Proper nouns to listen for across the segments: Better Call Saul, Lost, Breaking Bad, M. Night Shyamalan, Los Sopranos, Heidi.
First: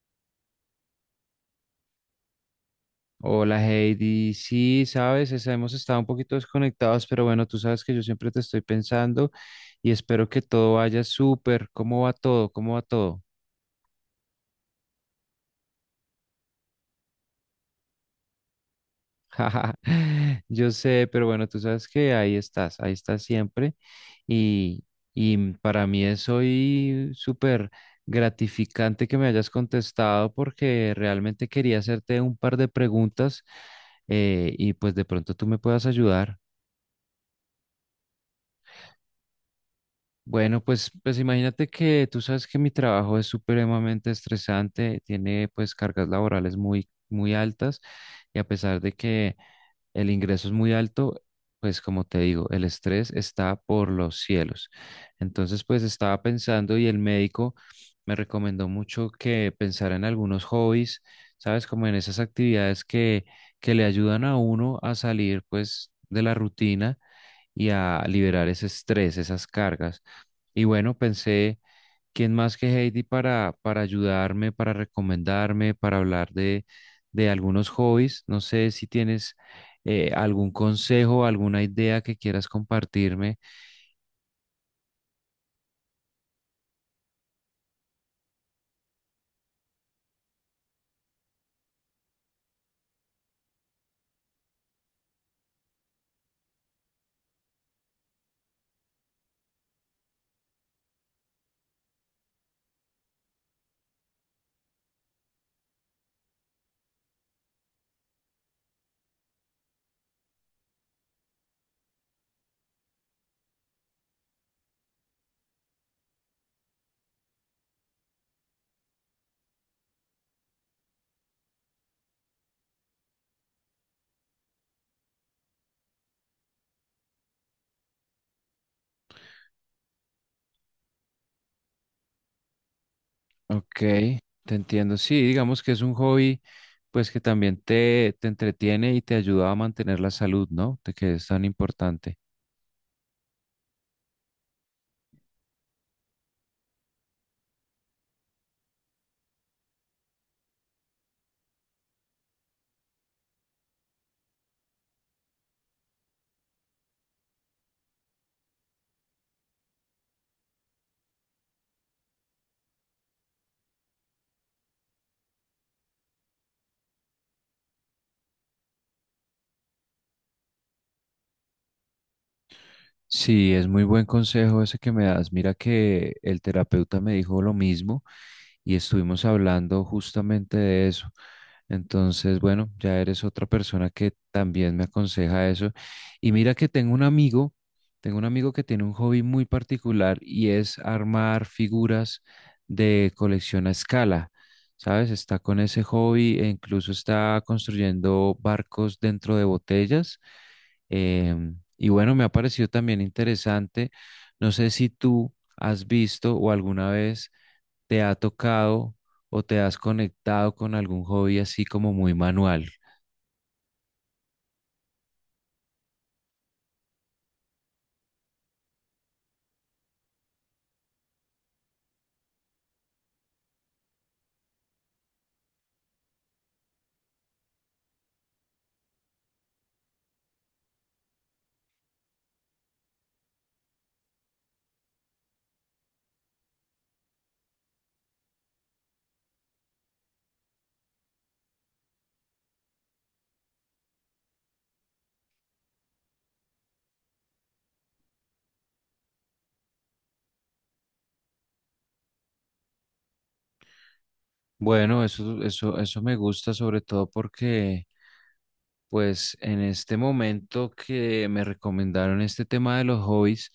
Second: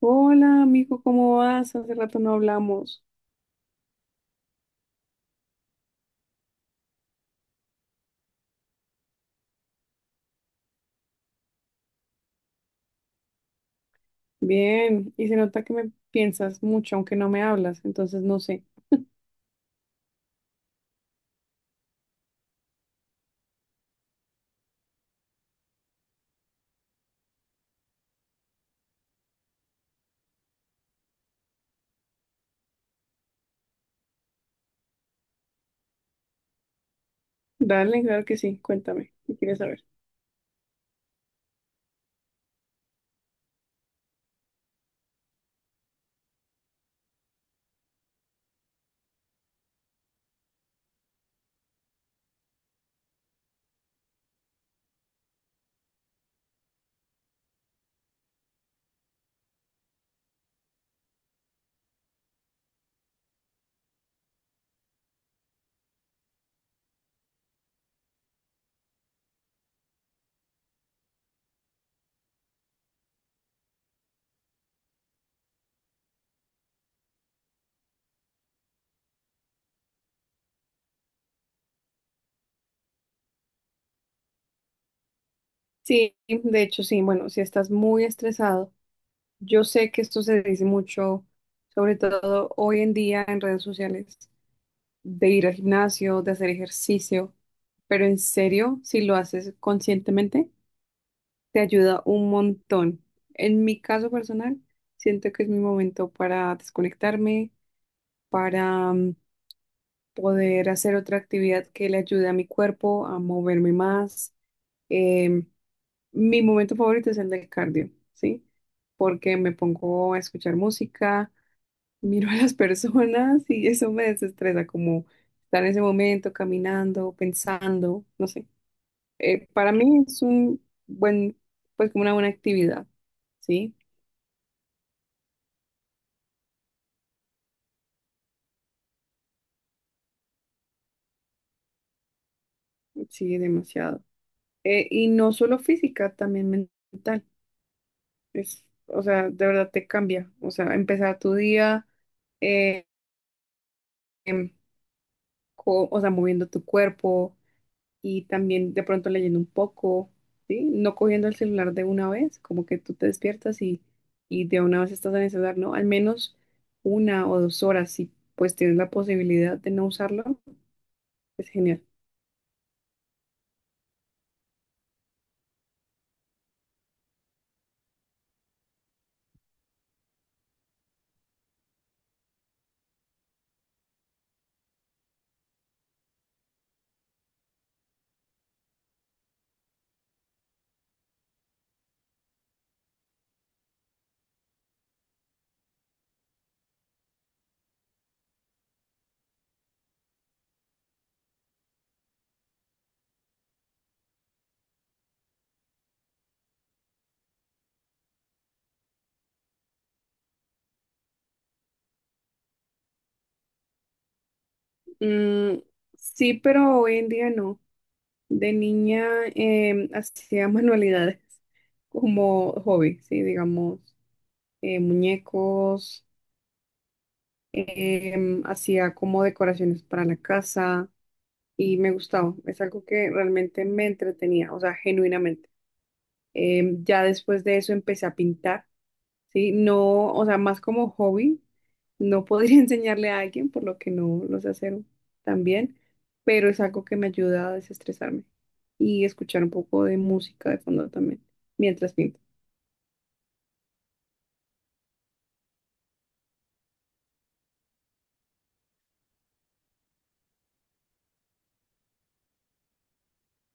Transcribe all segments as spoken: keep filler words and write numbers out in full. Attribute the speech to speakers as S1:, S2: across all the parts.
S1: Hola, amigo, ¿cómo vas? Hace rato no hablamos.
S2: Hola Heidi, sí, sabes, es- hemos estado un poquito desconectados, pero bueno, tú sabes que yo siempre te estoy pensando y espero que todo vaya súper. ¿Cómo va todo? ¿Cómo va todo?
S1: Bien, y se nota que me piensas mucho, aunque no me hablas, entonces no sé.
S2: Jaja, yo sé, pero bueno, tú sabes que ahí estás, ahí estás siempre y, y para mí es hoy súper gratificante que me hayas contestado porque realmente quería hacerte un par de preguntas, eh, y pues de pronto tú me puedas ayudar.
S1: Dale, claro que sí, cuéntame, ¿qué quieres saber?
S2: Bueno, pues, pues imagínate que tú sabes que mi trabajo es supremamente estresante, tiene pues cargas laborales muy, muy altas, y a pesar de que el ingreso es muy alto, pues como te digo, el estrés está por los cielos. Entonces, pues estaba pensando y el médico me recomendó mucho que pensara en algunos hobbies, sabes, como en esas actividades que, que le ayudan a uno a salir pues de la rutina y a liberar ese estrés, esas cargas. Y bueno, pensé, ¿quién más que Heidi para, para ayudarme, para recomendarme, para hablar de, de algunos hobbies? No sé si tienes eh, algún consejo, alguna idea que quieras compartirme.
S1: Sí, de hecho sí, bueno, si estás muy estresado, yo sé que esto se dice mucho, sobre todo hoy en día en redes sociales, de ir al gimnasio, de hacer ejercicio, pero en serio, si lo haces conscientemente, te ayuda un montón. En mi caso personal, siento que es mi momento para desconectarme, para mm, poder hacer otra actividad que le ayude a mi cuerpo a moverme más. Em, Mi momento favorito es el del cardio, ¿sí? Porque me pongo a escuchar música, miro a las personas y eso me desestresa, como estar en ese momento caminando, pensando, no sé. Eh, para mí es un buen, pues como una buena actividad,
S2: Ok,
S1: ¿sí?
S2: te entiendo. Sí, digamos que es un hobby, pues que también te, te entretiene y te ayuda a mantener la salud, ¿no? De que es tan importante.
S1: Sí, demasiado. Eh, y no solo física, también mental. Es, o sea, de verdad te cambia. O sea, empezar tu día, eh, em, co- o sea, moviendo tu cuerpo y también de pronto leyendo un poco, ¿sí? No cogiendo el celular de una vez, como que tú te despiertas y, y de una vez estás en el celular, ¿no? Al menos una o dos horas, si pues tienes la posibilidad de no usarlo, es genial.
S2: Sí, es muy buen consejo ese que me das. Mira que el terapeuta me dijo lo mismo y estuvimos hablando justamente de eso. Entonces, bueno, ya eres otra persona que también me aconseja eso. Y mira que tengo un amigo, tengo un amigo que tiene un hobby muy particular y es armar figuras de colección a escala. ¿Sabes? Está con ese hobby e incluso está construyendo barcos dentro de botellas. Em, y bueno, me ha parecido también interesante. No sé si tú has visto o alguna vez te ha tocado o te has conectado con algún hobby así como muy manual.
S1: Mm, sí, pero hoy en día no. De niña em, hacía manualidades como hobby, sí, digamos, eh, muñecos, em, hacía como decoraciones para la casa y me gustaba. Es algo que realmente me entretenía, o sea, genuinamente. Em, ya después de eso empecé a pintar. Sí, no, o sea, más como hobby, no podría enseñarle a alguien, por lo que no lo sé hacer tan bien, pero es algo que me ayuda a desestresarme y escuchar un poco de música de fondo también, mientras pinto.
S2: Bueno, eso, eso, eso me gusta sobre todo porque pues en este momento que me recomendaron este tema de los hobbies,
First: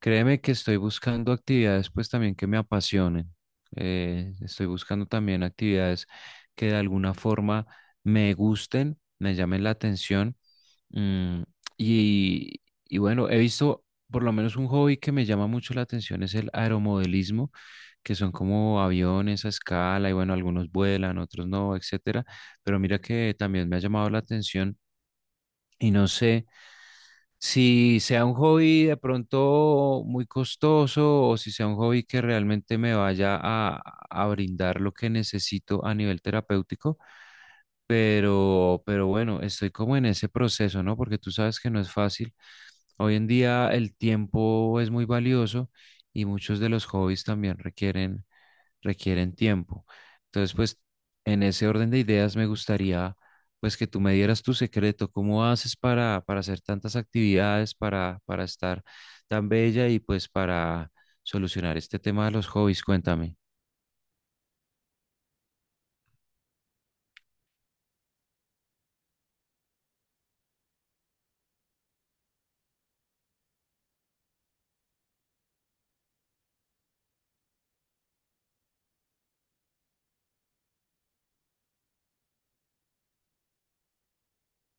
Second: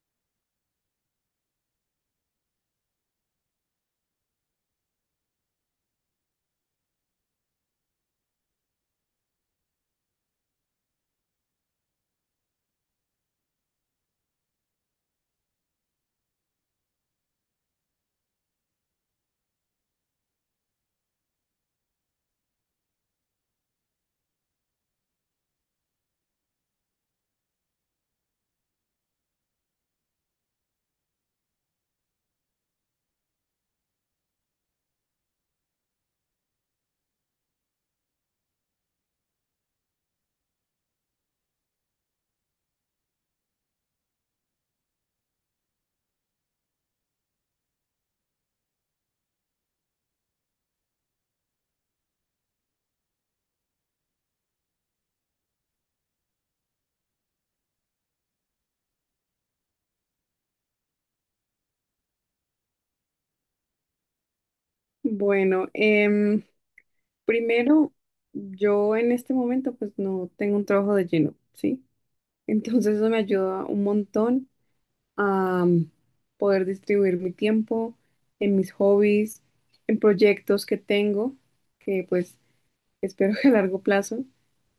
S2: créeme que estoy buscando actividades pues también que me apasionen. Eh, estoy buscando también actividades que de alguna forma me gusten, me llamen la atención. mm, y, y bueno, he visto por lo menos un hobby que me llama mucho la atención es el aeromodelismo, que son como aviones a escala y bueno, algunos vuelan, otros no, etcétera. Pero mira que también me ha llamado la atención y no sé si sea un hobby de pronto muy costoso o si sea un hobby que realmente me vaya a, a brindar lo que necesito a nivel terapéutico, pero, pero bueno, estoy como en ese proceso, ¿no? Porque tú sabes que no es fácil. Hoy en día el tiempo es muy valioso y muchos de los hobbies también requieren requieren tiempo. Entonces, pues en ese orden de ideas me gustaría pues que tú me dieras tu secreto, cómo haces para, para hacer tantas actividades, para, para estar tan bella y pues para solucionar este tema de los hobbies, cuéntame.
S1: Bueno, em, primero, yo en este momento pues no tengo un trabajo de lleno, ¿sí? Entonces eso me ayuda un montón a mm, poder distribuir mi tiempo en mis hobbies, en proyectos que tengo, que pues espero que a largo plazo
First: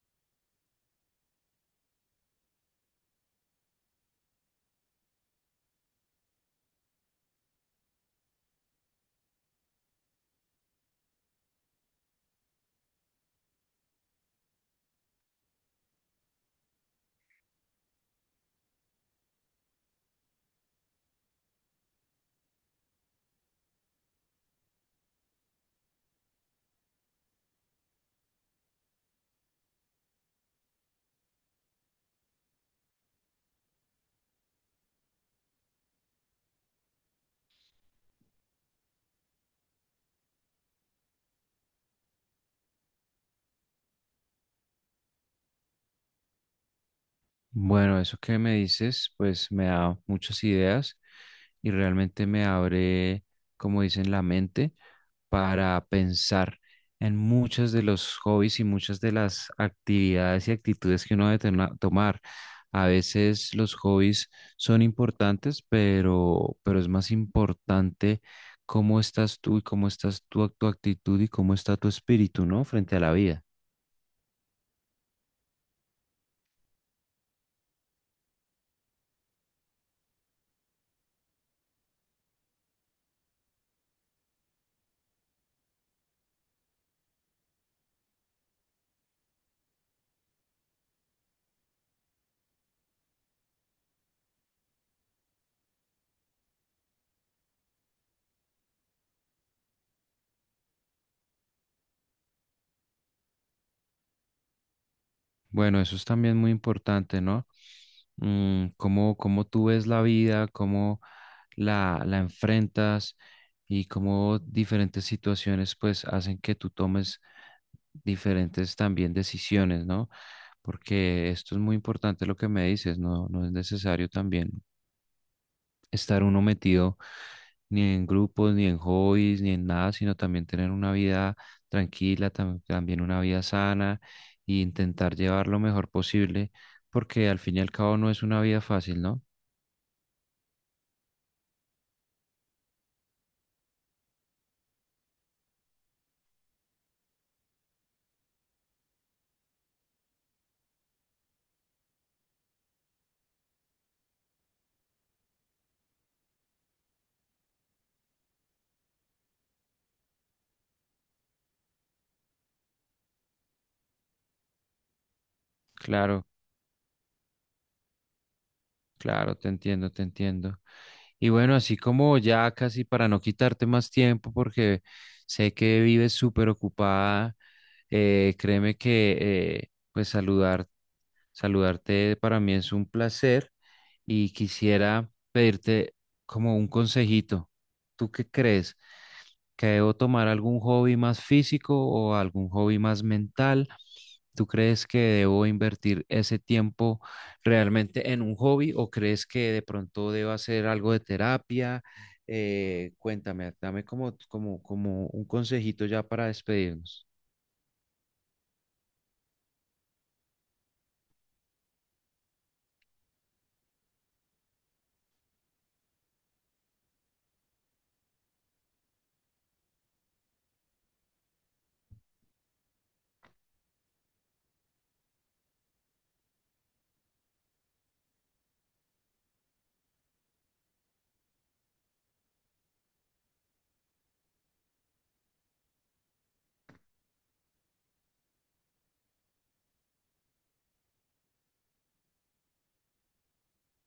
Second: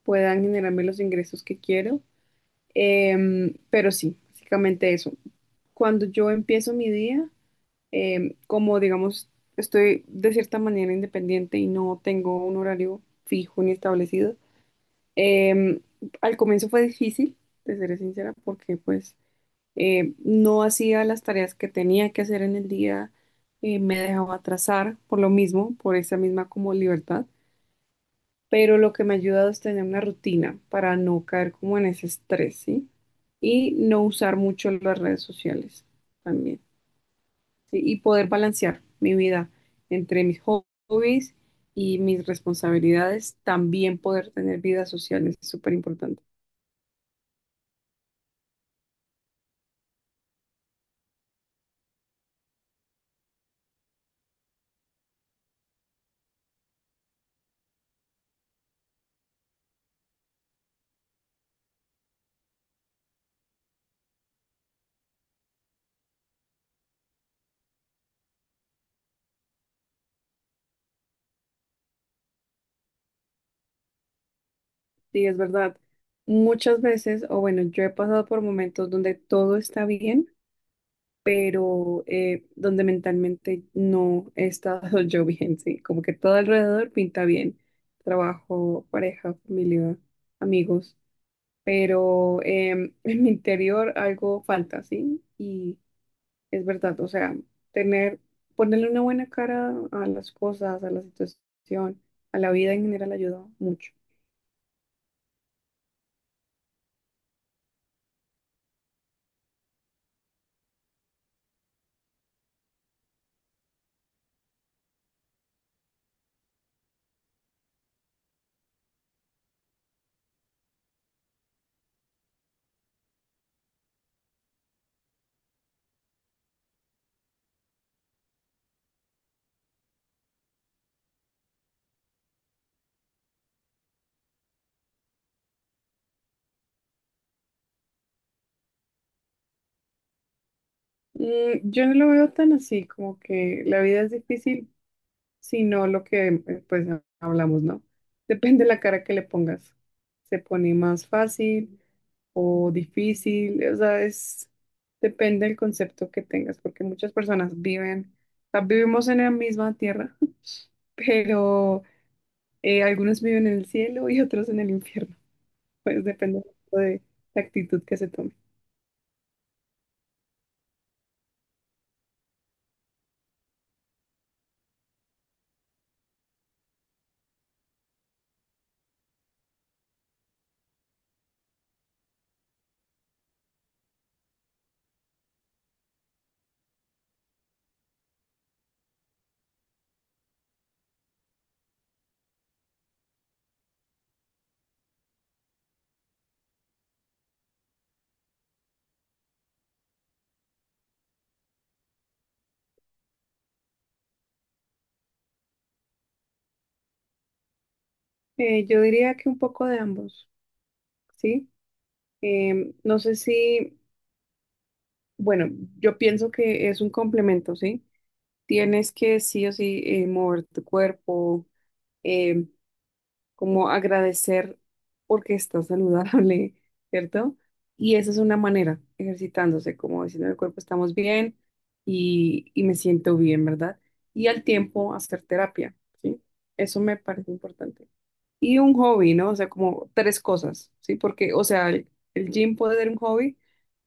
S1: puedan generarme los ingresos que quiero. Em, pero sí, básicamente eso. Cuando yo empiezo mi día, em, como digamos, estoy de cierta manera independiente y no tengo un horario fijo ni establecido, em, al comienzo fue difícil, te seré sincera, porque pues em, no hacía las tareas que tenía que hacer en el día, eh, me dejaba atrasar por lo mismo, por esa misma como libertad. Pero lo que me ha ayudado es tener una rutina para no caer como en ese estrés, ¿sí? Y no usar mucho las redes sociales también, ¿sí? Y poder balancear mi vida entre mis hobbies y mis responsabilidades, también poder tener vida social es súper importante.
S2: Bueno, eso que me dices, pues me da muchas ideas y realmente me abre, como dicen, la mente para pensar en muchos de los hobbies y muchas de las actividades y actitudes que uno debe tena- tomar. A veces los hobbies son importantes, pero, pero es más importante cómo estás tú y cómo estás tú, tu actitud y cómo está tu espíritu, ¿no? Frente a la vida.
S1: Sí, es verdad. Muchas veces, o bueno, yo he pasado por momentos donde todo está bien pero eh, donde mentalmente no he estado yo bien, sí, como que todo alrededor pinta bien, trabajo, pareja, familia, amigos, pero em, en mi interior algo falta, sí, y es verdad, o sea, tener, ponerle una buena cara a las cosas, a la situación, a la vida en general ayuda mucho.
S2: Bueno, eso es también muy importante, ¿no? Mm, cómo, cómo tú ves la vida, cómo la, la enfrentas y cómo diferentes situaciones pues hacen que tú tomes diferentes también decisiones, ¿no? Porque esto es muy importante lo que me dices, ¿no? No es necesario también estar uno metido ni en grupos, ni en hobbies, ni en nada, sino también tener una vida tranquila, tam- también una vida sana e intentar llevar lo mejor posible, porque al fin y al cabo no es una vida fácil, ¿no?
S1: Mm, yo no lo veo tan así, como que la vida es difícil, sino lo que eh, pues hablamos, ¿no? Depende de la cara que le pongas. Se pone más fácil o difícil, o sea, es depende del concepto que tengas, porque muchas personas viven, o sea, vivimos en la misma tierra, pero eh, algunos viven en el cielo y otros en el infierno. Pues
S2: Claro,
S1: depende mucho de la actitud que se tome.
S2: claro, te entiendo, te entiendo. Y bueno, así como ya casi para no quitarte más tiempo, porque sé que vives súper ocupada, eh, créeme que... eh, pues saludar saludarte para mí es un placer y quisiera pedirte como un consejito. ¿Tú qué crees? ¿Que debo tomar algún hobby más físico o algún hobby más mental? ¿Tú crees que debo invertir ese tiempo realmente en un hobby o crees que de pronto debo hacer algo de terapia? Eh, cuéntame, dame como, como, como un consejito ya para despedirnos.
S1: Eh, yo diría que un poco de ambos, ¿sí? Em, no sé si, bueno, yo pienso que es un complemento, ¿sí? Tienes que sí o sí eh, mover tu cuerpo, eh, como agradecer porque estás saludable, ¿cierto? Y esa es una manera, ejercitándose, como diciendo al cuerpo estamos bien y, y me siento bien, ¿verdad? Y al tiempo hacer terapia, ¿sí? Eso me parece importante. Y un hobby, ¿no? O sea, como tres cosas, ¿sí? Porque, o sea, el, el gym puede ser un hobby,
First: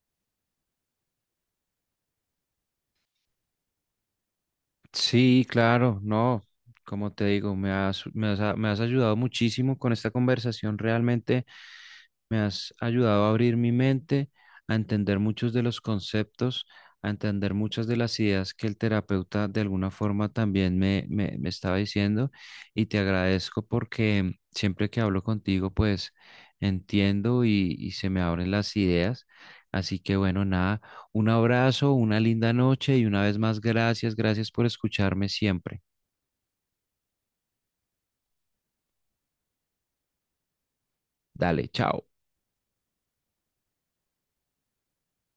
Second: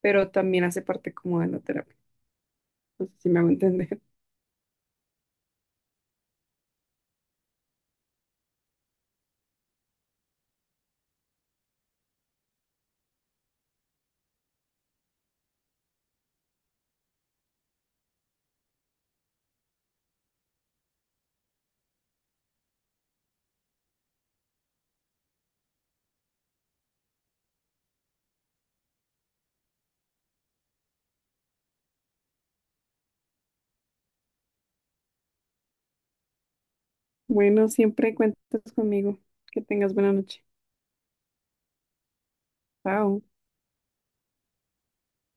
S1: pero también hace parte como de la terapia. No sé si me hago entender.
S2: Sí, claro, no, como te digo, me has, me has, a- me has ayudado muchísimo con esta conversación, realmente me has ayudado a abrir mi mente, a entender muchos de los conceptos, a entender muchas de las ideas que el terapeuta de alguna forma también me, me, me estaba diciendo y te agradezco porque siempre que hablo contigo, pues entiendo y, y se me abren las ideas, así que bueno, nada. Un abrazo, una linda noche y una vez más gracias, gracias por escucharme siempre.
S1: Bueno, siempre cuentas conmigo. Que tengas buena noche.
S2: Dale, chao.
S1: Chao.